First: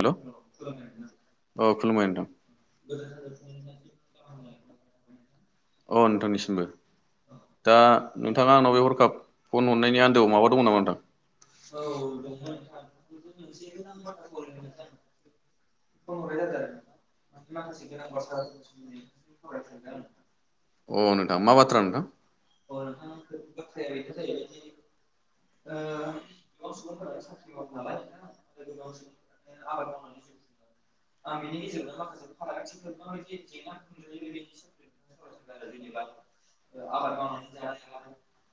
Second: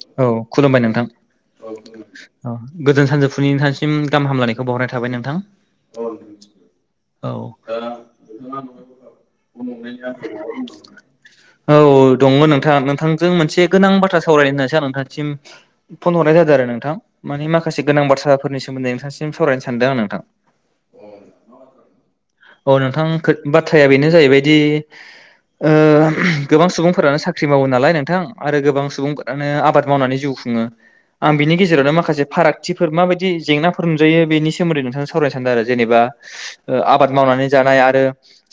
हेल' औ खुलुमबाय नोंथां औ खुलुमबाय नोंथां औ गोजोन सानजौफुनि नोंथांनिसिम गाहाम हामलायनायखौ बाहरनाय थाबाय नोंथां। अ नोंथांनिसिमबो औ दा नोंथाङा आंनाव बे हरखाब फन हरनायनि आन्दोआव माबा दङ नामा नोंथां औ दङ नोंथां नोंथांजों मोनसे गोनां बाथ्रा औ। सावरायनो होनसै आं नोंथांसिम फन हरनाय जादों आरो नोंथां माने माखासे गोनां बाथ्राफोरनि सोमोन्दै नोंथांसिम सावरायनो सानदों आं नोंथां। अ नोंथां मा बाथ्रा नोंथां औ नोंथां बाथ्राया बेनो जाहैबायदि ओ गोबां सुबुंफोरानो साख्रि मावो नालाय नोंथां आरो गोबां सुबुंफ्रानो आबाद मावनानै जिउ खुङो आं बिनि गेजेरावनो माखासे फारागथिफोर माबायदि जेंनाफोर नुजायो बेनि सोमोनदै नोंथां जों सावरायनो सानदो आरो जेनेबा आबाद मावनानै जानाय आरो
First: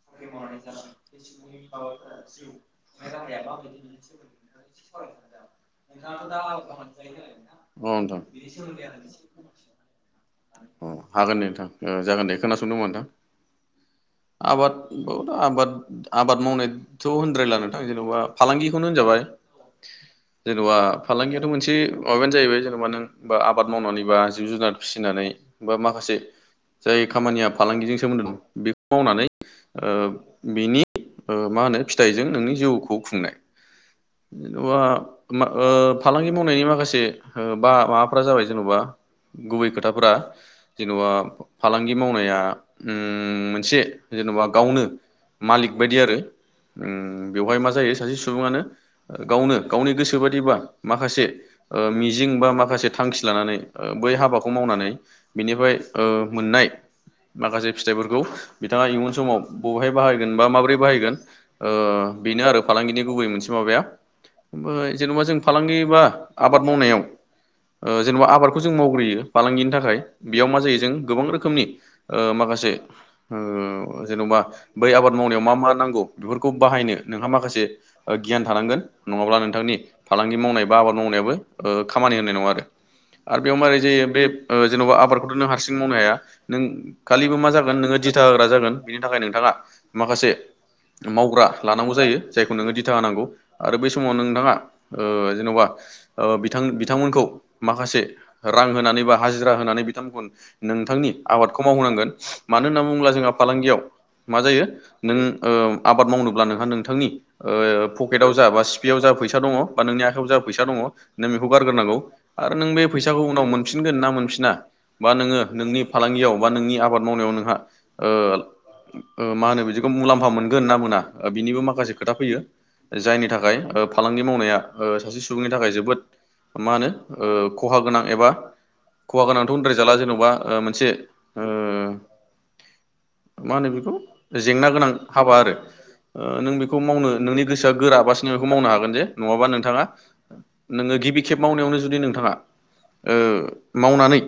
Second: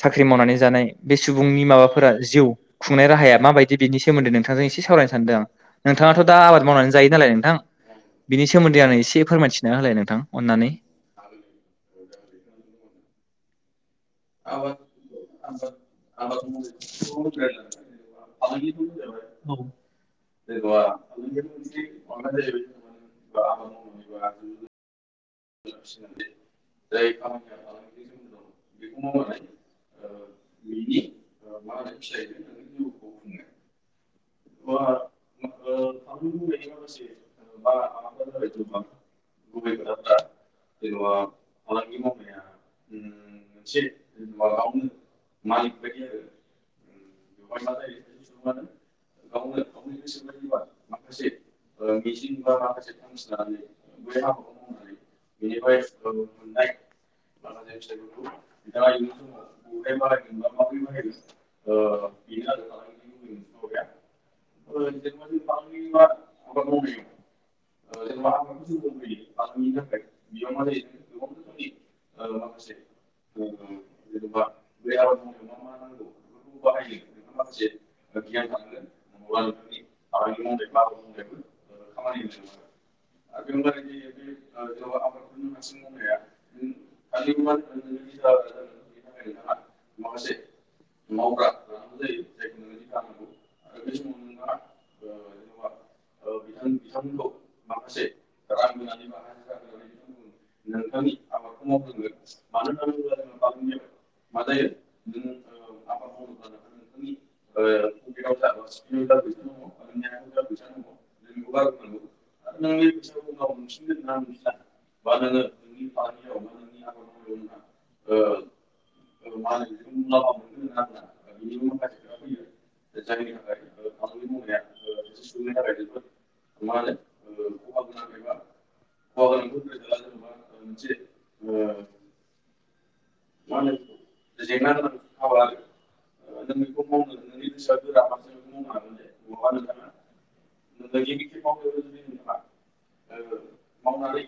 साख्रि मावनानै जानाय बे सुबुंनि माबाफोरा जिउ खुंनाय राहाया माबायदि बिनि सोमोन्दै नोंथांजों एसे सावरायनो। सादोंं नोंथाङाथ' दा आबाद मावनानै जायो नालाय नोंथां अ नोंथां बिनि सोमोन्दै आंनो एसे फोरमायथिना होलाय नोंथां अननानै। अ हागोन नोंथां ओ जागोन दे खोनासंदो मोसा नोंथां आबाद थ आबाद आबाद मावनायथ' होनद्रायला नोंथां जेन'बा फालांगिखौनो होनजाबाय जेन'बा फालांगियाथ' मोनसे माबायानो जाहैबाय जेनबा नों आबाद मावनानैबा जिब जुनार फिसिनानै बा मा खासे जाय खामानिया फालांगिजों सोमोन्दो दं बेखौ मावनानै बिनि मा होनो फिथाइजों नोंनि जिउखौ खुंनाय। जेन'बा ओ फालांगि मावनायनि माखासे बा माबाफोरा जाबाय जेन'बा गुबै खोथाफोरा जेनेबा फालांगि मावनाया उम मोनसे जेनेबा गावनो मालिक बायदि आरो उम। बेवहाय मा जायो सासे सुबुङानो गावनो गावनि गोसो बायदिबा माखासे मिजिं बा माखासे थांखि लानानै बै हाबाखौ मावनानै बिनिफ्राय ओ मोननाय माखासे फिथाइफोरखौ बिथाङा इयुन समाव बबेहाय बाहायगोन बा माबोरै बाहायगोन ओ। बेनो आरो फालांगिनि गुबै मोनसे माबाया। ओमफ्राय जेनेबा जों फालांगि बा आबाद मावनायाव ओ जेनेबा आबादखौ जों मावग्रोयो फालांगिनि थाखाय बेयाव मा जायो जों गोबां रोखोमनि ओ माखासे जेन'बा बै आबाद मावनायाव मा मा नांगौ बेफोरखौ बाहायनो। नोंहा माखासे ओ गियान थानांगोन। नङाब्ला नोंथांनि फालांगि मावनाय बा आबाद मावनायाबो ओ खामानि होननाय नङा आरो बेयाव मारोरै जायो बे जेन'बा ओ आबादखौथ' नों हारसिं मावनो हाया नों खालिबो मा जागोन नोङो दिथा होग्रा जागोन बिनि थाखाय नोंथाङा माखासे मावग्रा लानांगौ जायो जायखौ नोङो दिथा होनांगौ। आरो बै समाव नोंथाङा ओ जेन'बा बिथां बिथांमोनखौ माखासे रां होनानै बा हाजिरा होनानै बिथांमोनखौ नोंथांनि आबादखौ मावहोनांगोन मानो होनना बुङोब्ला जोंहा फालांगियाव मा जायो नों आबाद मावनोब्ला नोङा। नोंथांनि ओ पकेताव बा सिपियाव जा फैसा दङ बा नोंनि आखायाव जा फैसा दङ नों बेखौ गारग्रोनांगौ आरो नों बे फैसाखौ उनाव मोनफिनगोन ना मोनफिना बा नोङो नोंनि फालांगियाव बा नोंनि आबाद मावनायाव नोंहा ओ मा होनो बिदिखौ मुलाम्फा मोनगोन ना मोना? बिनिबो माखासे खोथा फैयो। जायनि थाखाय ओ फालांगि मावनाया ओ सासे सुबुंनि थाखाय जोबोद मा होनो ओ खहा गोनां एबा खहा गोनांथ' बुंद्रायजालिया जेन'बा ओ मोनसे मा होनो बेखौ जेंना गोनां हाबा आरो ओ नों बेखौ मावनो नोंनि गोसोआ गोरा बासो बेखौ मावनो हागोन जे नङाबा नोंथाङा नोङो गिबि खेब मावनायावनो जुदि नोंथाङा ओ मावनानै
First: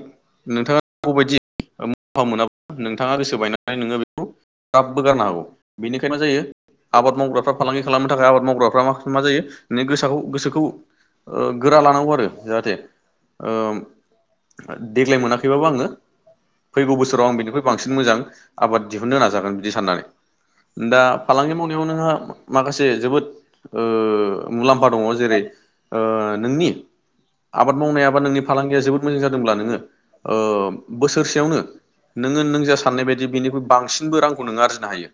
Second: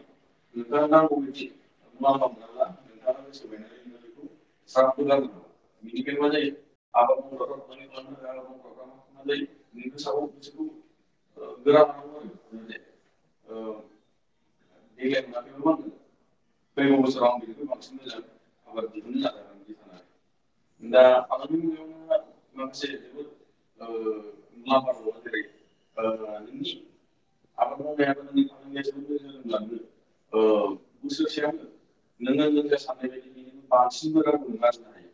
नोंथाङा नांगौबायदि [unintelligible] मोनाबा नोंथाङा गोसो बायनानै बबो गारनो हागौ बेनिखायनो मा जायो आबाद मावग्राफ्रा फालांगि खालामनो थाखाय आबाद मावग्राफ्रा मा जायो गोसाखौ गोसोखौ ओ गोरा लानांगौ आरो जाहाथे ओ। देग्लाय मोनाखैबाबो आङो फैगौ बोसोराव आं बिनिख्रुइ बांसिन मोजां आबाद दिहुननो नाजागोन बिदि साननानै दा फालांगि मावनायाव नोंहा। माखासे जोबोद ओ मुलाम्फा दङ जेरै ओ नोंनि आबाद मावनाया बा नोंनि फालांगिया जोबोद मोजां जादों। ओ बोसोरसेयावनो नोङो नों जा साननाय बायदि बेनिख्रुइ बांसिनबो रांखौ नोङो आरजिनो हायो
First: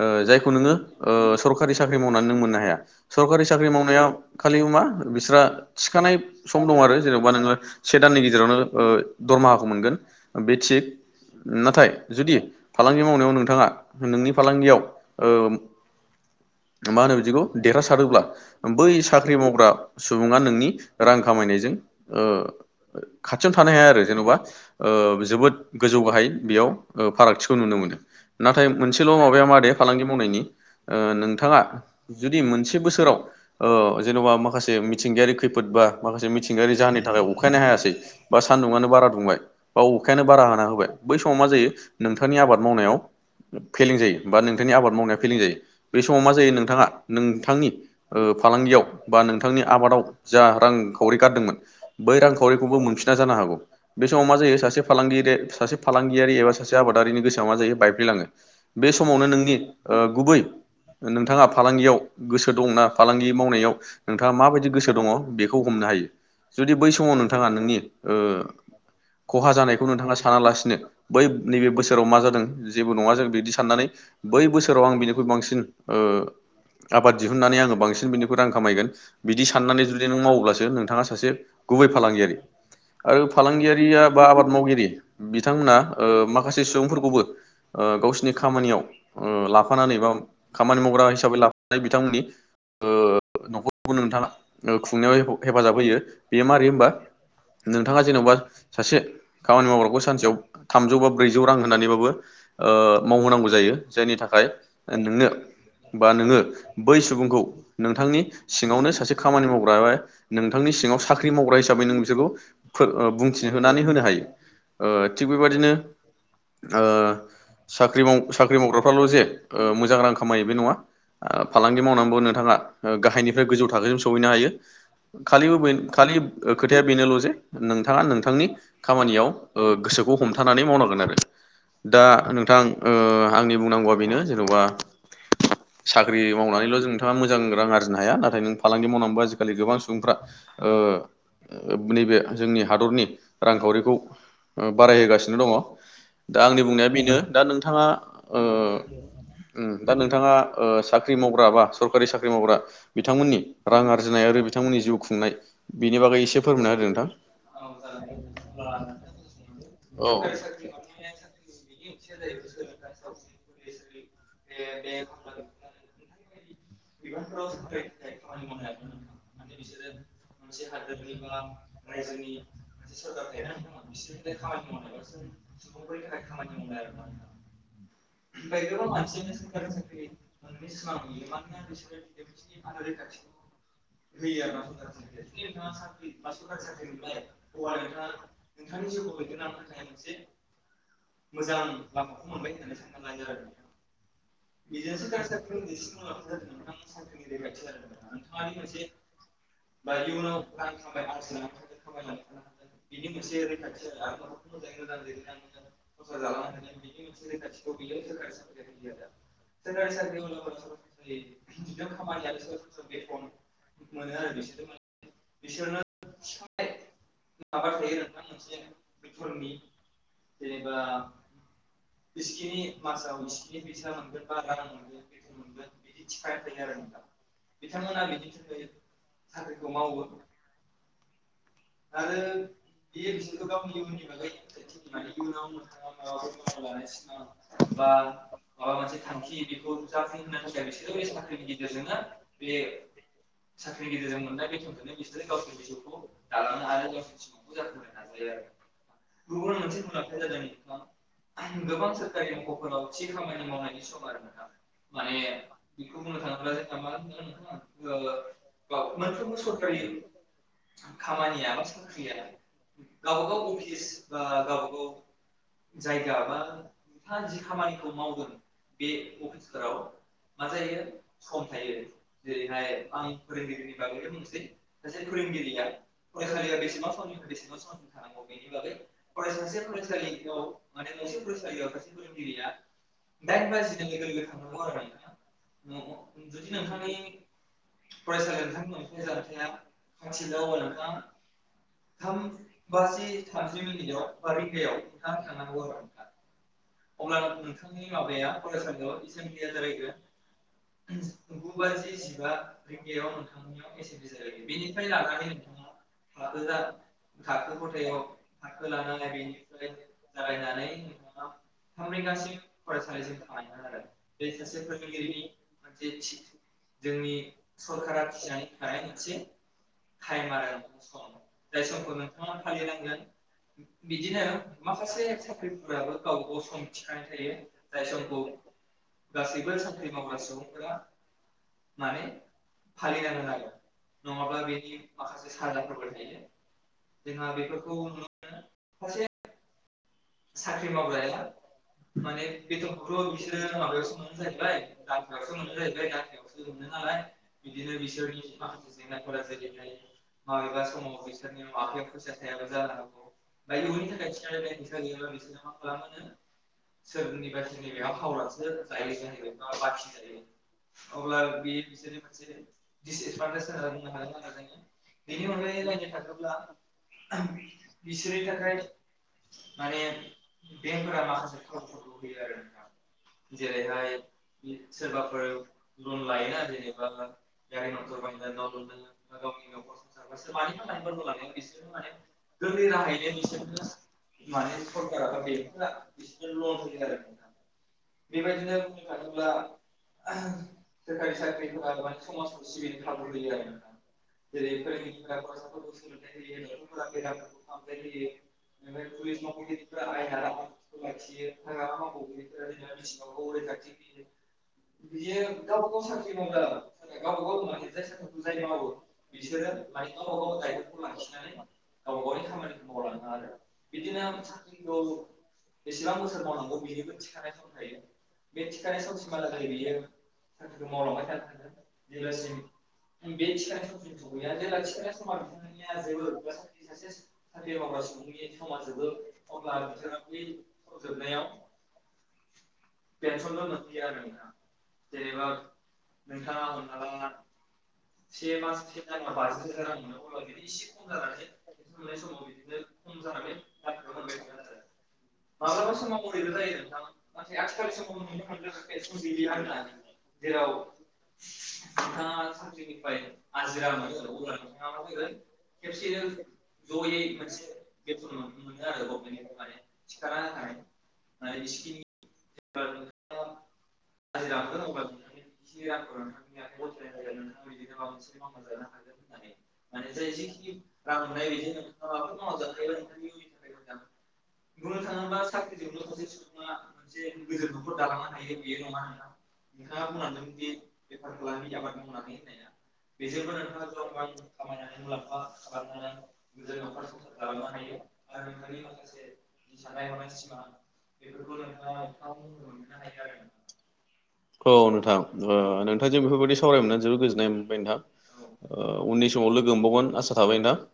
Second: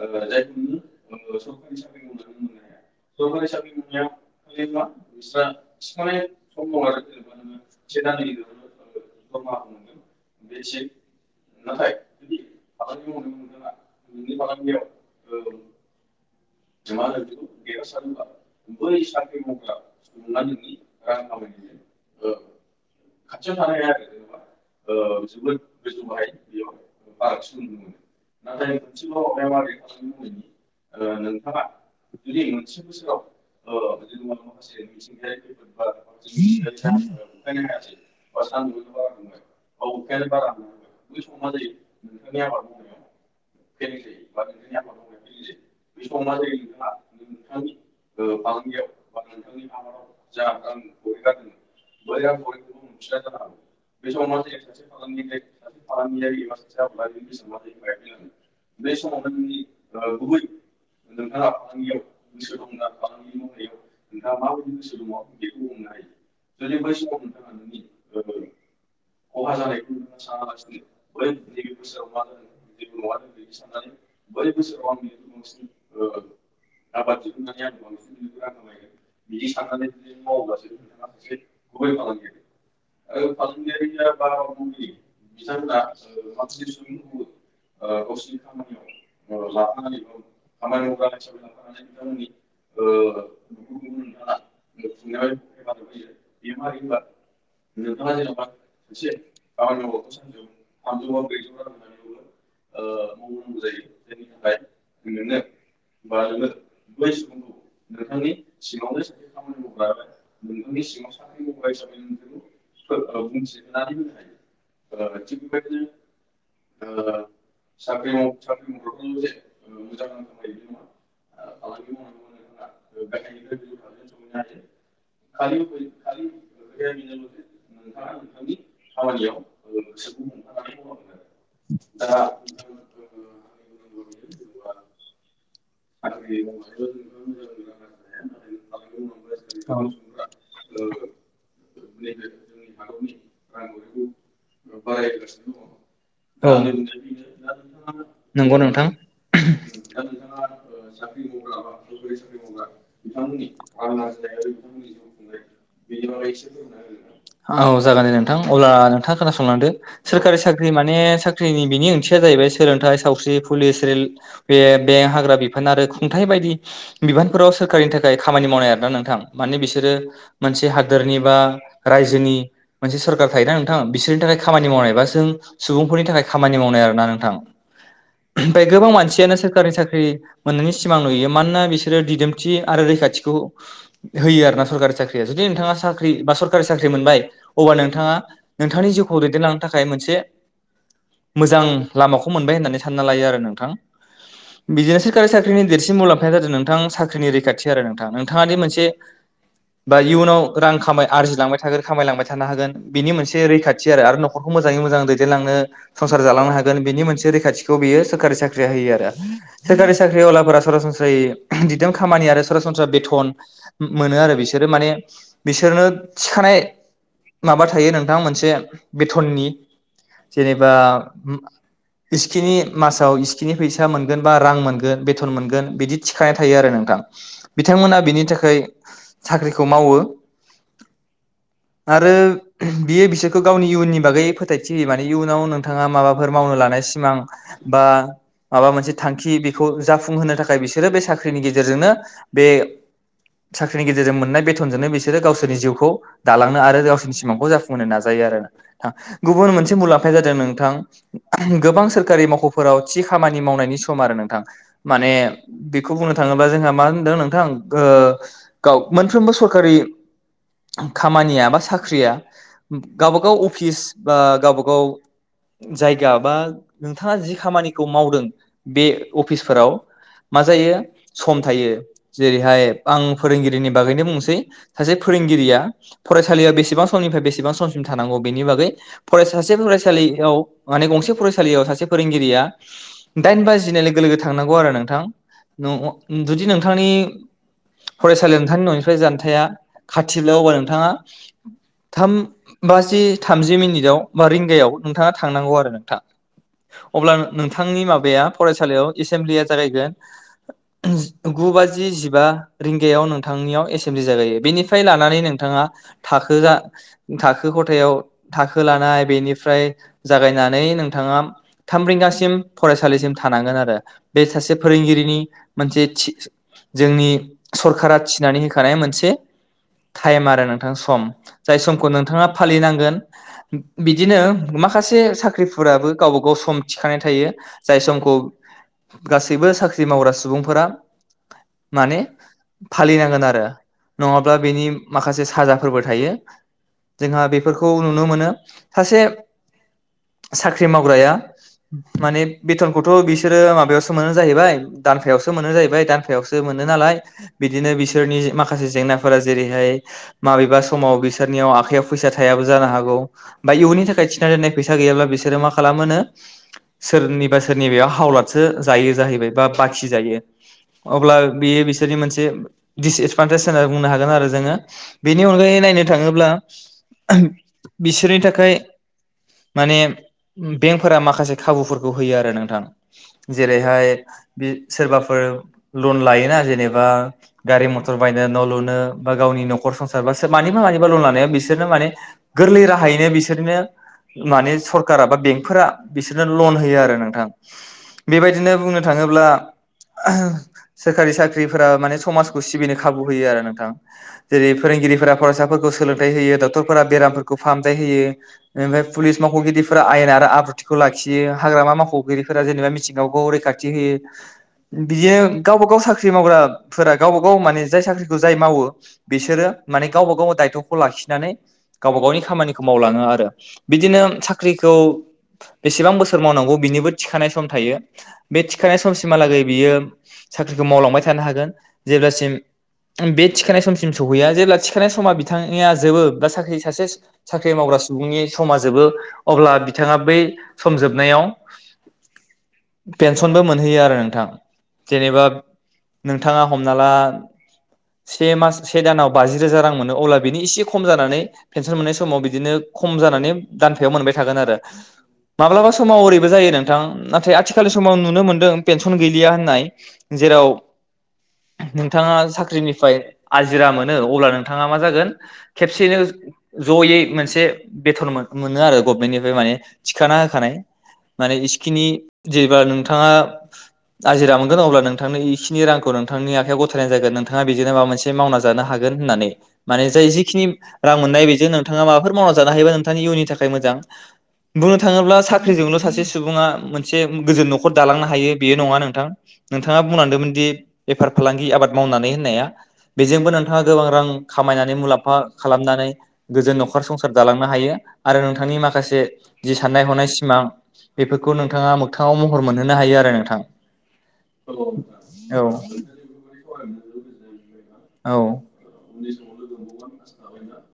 ओ जायखौ नोङो सरखारि साख्रि मावनानै नों मोननो हाया सरकारि साख्रि मावनाया खालि मा बिस्रा थिखानाय सम दं आरो जेन'बा नोङो से दाननि गेजेरावनो दरमाहाखौ मोनगोन बे थिग नाथाय जुदि फालांगि मावनायाव नोंथाङा नोंनि फालांगियाव ओ मा होनो बिदिखौ देरहासारोब्ला बै साख्रि मावग्रा सुबुङा नोंनि रां खामायनायजों ओ खाथियावनो थानो हाया आरो जेन'बा ओ जोबोद गोजौ गाहाय बेयाव ओ फारागथिखौ नुनो मोनो नाथाय मोनसेल' माबाया मादे फालांगि मावनायनि ओ नों नोंथाङा जुदि मोनसे बोसोराव ओ जेन'बा माखासे मिथिंगायारि खैफोद बा माखासे मिथिंगायारि जाहोननि थाखाय अखायानो हायासै बा सानदुङानो बारा दुंबाय बा अखायानो बारा हा होबाय बै समाव मा जायो नोंथांनि आबाद मावनायाव फेलें जायो बा नोंथांनि आबाद मावनाया फेलें जायो। बे समाव मा जायो नोंथाङा नोंथांनि ओ फालांगियाव बा नोंथांनि आबादाव जा रांखावरि गारदोंमोन बै रांखावरिखौबो मोनफिना जानो हागौ बे समाव मा जायो सासे फालगिरि सासे फालांगियारि एबा सासे आबादारिनि गोसोआ मा जायो बायफ्लेलाङो बे समावनो नोंनि ओ गुबै नोंथाङा फालांगियाव गोसो दंना फालांगि मावनायाव नोंथाङा माबायदि गोसो दङ बेखौ हमनो हायो जुदि बै समाव नोंथाङा ओ नोंनि खहा जानायखौ नोंथाङा सानालासिनो बै नैबे बोसोराव मा जादों जेबो नङा जों बिदि साननानै बै बोसोराव आं बिनिख्रुइ बांसिन ओ आबाद दिहुननानै आङो बांसिन बिनिख्रुय रां खामायगोन बिदि साननानै जुदि नों मावोब्लासो नोंथाङा सासे गुबै फालांगियारि आरो फालांगियारिया बा आबाद मावगिरि ओ बिथांमोना ओ माखासे सुबुंफोरखौबो ओ गावसिनि खामानियाव ओ लाफानानै बा खामानि मावग्रा हिसाबै लाानानै बिथांमोननि ओ न'खरखौ नोंथाङा खुंनायाव हेफाजाब होयो बेयो मारै होनबा नोंथाङा जेन'बा सासे खामानि मावग्राखौ सानसेयाव थामजौ बा ब्रैजौ रां होननानैबाबो ओ मावहोनांगौ जायो जायनि थाखाय नोंनो बा नोङो बै सुबुंखौ नोंथांनि सिङावनो सासे खामानि मावग्रा एबा नोंथांनि सिङाव साख्रि मावग्रा हिसाबै नों बिसोरखौ बुंथि होनानै होनो हायो ओ थिग बेबदिनो साख्रि साख्रि मावग्राफ्राल' जे ओ मोजां रां नङा ओ फालांगि मावनानैबो नोंथाङा गाहायनिफ्राय गोजौ थाखोसिम सहैनो हायो खालि खालि खोथाया बेनोल' जे नोंथाङा नोंथांनि खामानियाव ओ गोसोखौ हमथानानै मावनांगोन आरो दा ओ नोंथां आंनि बुंनांगौआ बेनो जेन'बा साख्रि मावनानैल' जों नोंथाङा मोजां रां आरजिनो हाया नाथाय नों फालांगि मावनानैबो आजिखालि गोबां सुबुंफ्रा ओ नैबे जोंनि हादरनि रांखावरिखौ ओ बारायहोगासिनो दङ दा आंनि बुंनाया बेनो दा नोंथाङा ओ नंगौ नोंथां दा नोंथाङा [unintelligible] औ साख्रि मावग्रा बा सरकारि साख्रि मावग्रा बिथांमोननि रां आरजिनाय आरो बिथांमोननि जिउ खुंनाय बेनि बागै एसे फोरमायना होदो जागोन दे नोंथां अब्ला नोंथाङा खोनासंलांदो सोरखारि नोंथां साख्रि माने साख्रिनि बिनि ओंथिया जाहैबाय सोलोंथाइ सावस्रि पुलिस रेल बे बे हाग्रा बिफ आरो खुंथाइ बायदि बिबानफोराव सोरखारनि थाखाय खामानि मावनाय आरोना नोंथां माने बिसोरो मोनसे हादोरनि बा रायजोनि मोनसे सोरखार थायोना नोंथां बिसोरनि थाखाय खामानि मावनायबा जों सुबुंफोरनि थाखाय खामानि मावनाय आरो ना नोंथां ओमफ्राय गोबां मानसियानो सोरखारि साख्रि मोनैनि सिमां नुयो मान बिसोरो दिदोमथि आरो रैखाथिखौ होयो आरो ना सरकारि साख्रिया जुदि नोंथाङा साख्रि बा सरकारि साख्रि मोनबाय अब्ला नोंथाङा नोंथांनि जिउखौ दैदेनलांनो थाखाय मोनसे मोजां लामाखौ मोनबाय होननानै सानना लायो आरो नोंथां बिदिनोस सकारि साख्रिनि देरसिन मुलामफाया [inaudible] जादों नोंथां साख्रिनि रैखाथि आरो नोंथां नोंथाङानि मोनसे बा इयुनाव रां खामाय आरजिलांबाय थागोन खामायलांबाय थानो हागोन बिनि मोनसे रैखाथि आरो न'खरखौ मोजाङै मोजां दैदेनलांनो संसार जालांनो हागोन बिनि मोनसे रैखाथिखौ बियो सोरखारि साख्रिया होयो आरो। सोरखारि साख्रियावलाफोरा सरासन गासै दिदोम खामानि आरो सरासनस्रा बेथ'न मोनो आरो बिसोरो माने बिसोरो थिखानाय माबा थायो नोंथां मोनसे बेथननि जेनेबा इस्खिनि मासाव इसिखिनि फैसा मोनगोनबा रां मोनगोन बेथ'न मोनगोन बिदि थिखानाय थायो आरो नोंथां बिथांमोना बिनि थाखाय साख्रिखौ मावो। आरो बियो बिसोरखौ गावनि इयुननि बागै फोथायथि होयो माने इयुनाव नोंथाङा माबाफोर मावनो लानाय सिमां बा माबा मोनसे थांखि बेखौ जाफुंहोनो थाखाय बिसोरो बे साख्रिनि गेजेरजोंनो बे साख्रिनि गेजेरजों मोननाय बेथनजोंनो बिसोरो गावसोरनि जिउखौ दालांनो आरो गावसिनि सिमांखौ जाफुंहोनो नाजायो आरो ना गुबुन मोनसे मुलाम्फाया जादों नोंथां गोबां सोरखारि मावख'फोराव थि खामानि मावनायनि सम आरो नोंथां माने बेखौ बुंनो थाङोब्ला जोंहा मा होनदों नोंथां ओ गाव मोनफ्रोमबो सरकारि खामानिया बा साख्रिया गावबा गाव अफिस ओ बा गावबा गाव जायगा बा नोंथाङा जि खामानिखौ मावदों बे अफिसफोराव मा जायो सम थायो जेरैहाय आं फोरोंगिरिनि बागैनो बुंसै सासे फोरोंगिरिया फरायसालियाव बेसेबां समनिफ्राय बेसेबां समसिम थानांगौ बेनि बागै फराय सासे फरायसालियाव माने गंसे फरायसालियाव सासे फोरोंगिरिया दाइन बाजिनाय लोगो लोगो थांनांगौ आरो नोंथां जुदि नोंथांनि फरायसालियाव नोंथांनि न'निफ्राय जानथाया खाथि अब्ला नोंथां आ थाम बाजि थामजि मिनिट बा रिंगायाव नोंथाङा थांनांगौ आरो नोंथां अब्ला नोंथांनि माब फरायसालियाव एसेमब्लिया जागायगोन गु बाजि जिबा रिंगायाव नोंथांनियाव एसेमब्लि जागायो बेनिफ्राय लानानै नोंथाङा थाखो जा थाखो खथायाव थाखो लानाय बेनिफ्राय जागायनानै नोंथाङा थाम रिंगासिम फरायसालिसिम थानांगोन आरो बे सासे फोरोंगिरिनि मोनसे थि जोंनि सरखारा थिनानै होखानाय मोनसे टाइम आरो नोंथां। सम जाय समखौ नोंथाङा फालिनांगोन बिदिनो माखासे साख्रिफोराबो गावबा गाव सम थिखानाय थायो। जाय समखौ गासैबो साख्रि मावग्रा सुबुंफोरा माने फालिनांगोन आरो नङाब्ला बेनि माखासे फोरबो थायो जोंहा बेफोरखौ नुनो मोनो सासे साख्रि मावग्राया मा बेथनखौथ' बिसोरो माबायावसो मोनो जाहैबाय दानफायावसो मोनो जाहैबाय दानफायावसो मोनो नालाय बिदिनो बिसोरनि माखासे जेंनाफोरा जेरैहाय माबेबा समाव बिसोरनियाव आखायाव फैसा थायाबो जानो हागौ बा इयुननि थाखाय थिना दोननाय फैसा फैसा गैयाब्ला बिसोरो मा खालामोनो सोरनिबा सोरनिबायाव हावलादसो जायो जाहैबाय बा बाखि जायो अब्ला बेयो बिसोरनि मोनसे दिसएदभान्टेज होननानै बुंनो हागोन आरो जोङो बेनि अनगायै नायनो थाङोब्ला बिसोरनि थाखाय माने बेंकफोरा माखासे खाबुफोरखौ होफैयो आरो नोंथां जेरैहाय बे सोरबाफोर लन लायोना जेनेबा गारि मथर बायनो न' लुनो बा गावनि न'खर संसार बा सोर मानिबा मानिबा लन लानायाव बिसोरनो माने गोरलै राहायैनो बिसोरनो माने सरखारा बा बेंकफोरा बिसोरनो लन होयो आरो। आरो नोंथां बेबायदिनो बुंनो थाङोब्ला सोरखारि साख्रिफोरा माने समाजखौ सिबिनो खाबु होयो आरो नोंथां जेरै फोरोंगिरिफोरा फरायसाफोरखौ सोलोंथाइ होयो डक्टरफोरा बेरामफोरखौ फाहामथाय होयो ओमफ्राय पुलिस मावख'गिरिफोरा आयेन आरो आब्रुथिखौ लाखियो हाग्रामा माव ख'गिरिफोरा जेनेबा मिथिंगाखौ रैखाथि होयो बिदिनो गावबा गाव साख्रि मावग्राफोरा गावबा गाव माने जाय साख्रिखौ जाय मावो बिसोरो माने गावबा गाव दायथ'खौ लाखिनानै गावबा गावनि खामानिखौ मावलाङो आरो बिदिनो साख्रिखौ बेसेबां बोसोर मावनांगौ बिनिबो थिखानाय सम थायो बे थिखानाय समसिमहालागै बियो साख्रिखौ मावलांबाय थानो हागोन जेब्लासिम बे थिखानाय समसिम सहैया जेब्ला थिखानाय समा बिथांनिया जोबो बा साख्रि सासे साख्रि मावग्रा सुबुंनि समा जोबो अब्ला बिथाङा बै सम जोबनायाव पेनसनबो मोनहैयो आरो नोंथां जेनेबा नोंथाङा हमना ला से मास से दानाव बाजि रोजा रां मोनो अब्ला बिनि इसे खम जानानै पेनसन मोननाय समाव बिदिनो खम जानानै दानफायाव मोनबाय थागोन आरो माब्लाबा समाव ओरै जायो नोंथां नाथाइ आथिलनि समाव नुनो मोनदों पेनसन गैलाया होननाय जेराव नोंथाङा साख्रिनिफ्राय आजिरा मोनो अब्ला नोंथाङा मा जागोन खेबसेनो जयै मोनसे बेथन मो‌ मोनो आरो गभमेन्टनिफ्राय माने थिखाना होखानाय माने इसखिनि जेब्ला नोंथाङा आजिरा मोनगोन अब्ला नोंथांनो इखिनि रांखौ नोंथांनि आखाइयाव गथायनाय जागोन नोंथाङा बेजोंनो माबा मोनसे मावना जानो हागोन होननानै माने जाय जिखिनि रां मोननाय बेजों नोंथाङा माबाफोर मावना जानो हायोबा नोंथांनि इयुननि थाखाय मोजां बुंनो थाङोब्ला साख्रिजोंल' सासे ङा मोनसे एसे गोजोन न'खर दालांनो हायो बेयो नङा नोंथां नोंथाङा बुंलांदोंमोनदि बेफार फालांगि आबाद मावनानै होननाया बेजोंबो नोंथाङा गोबां रां खामायनानै मुलाम्फा खालामनानै गोजोन न'खर संसार दालांनो हायो आरो नोंथांनि माखासे जि साननाय हनाय सिमां बेफोरखौ नोंथां [unintelligible] औ मोगथाङाव महर मोनहोनो हायो आरो नोंथां औ ओ नोंथांजों बेफोरबायदि सावराय मोननानै जोबोद गोजोननाय मोनबाय नोंथां औ उननि समाव लोगो मोनबावगोन आसा थाबाय नोंथां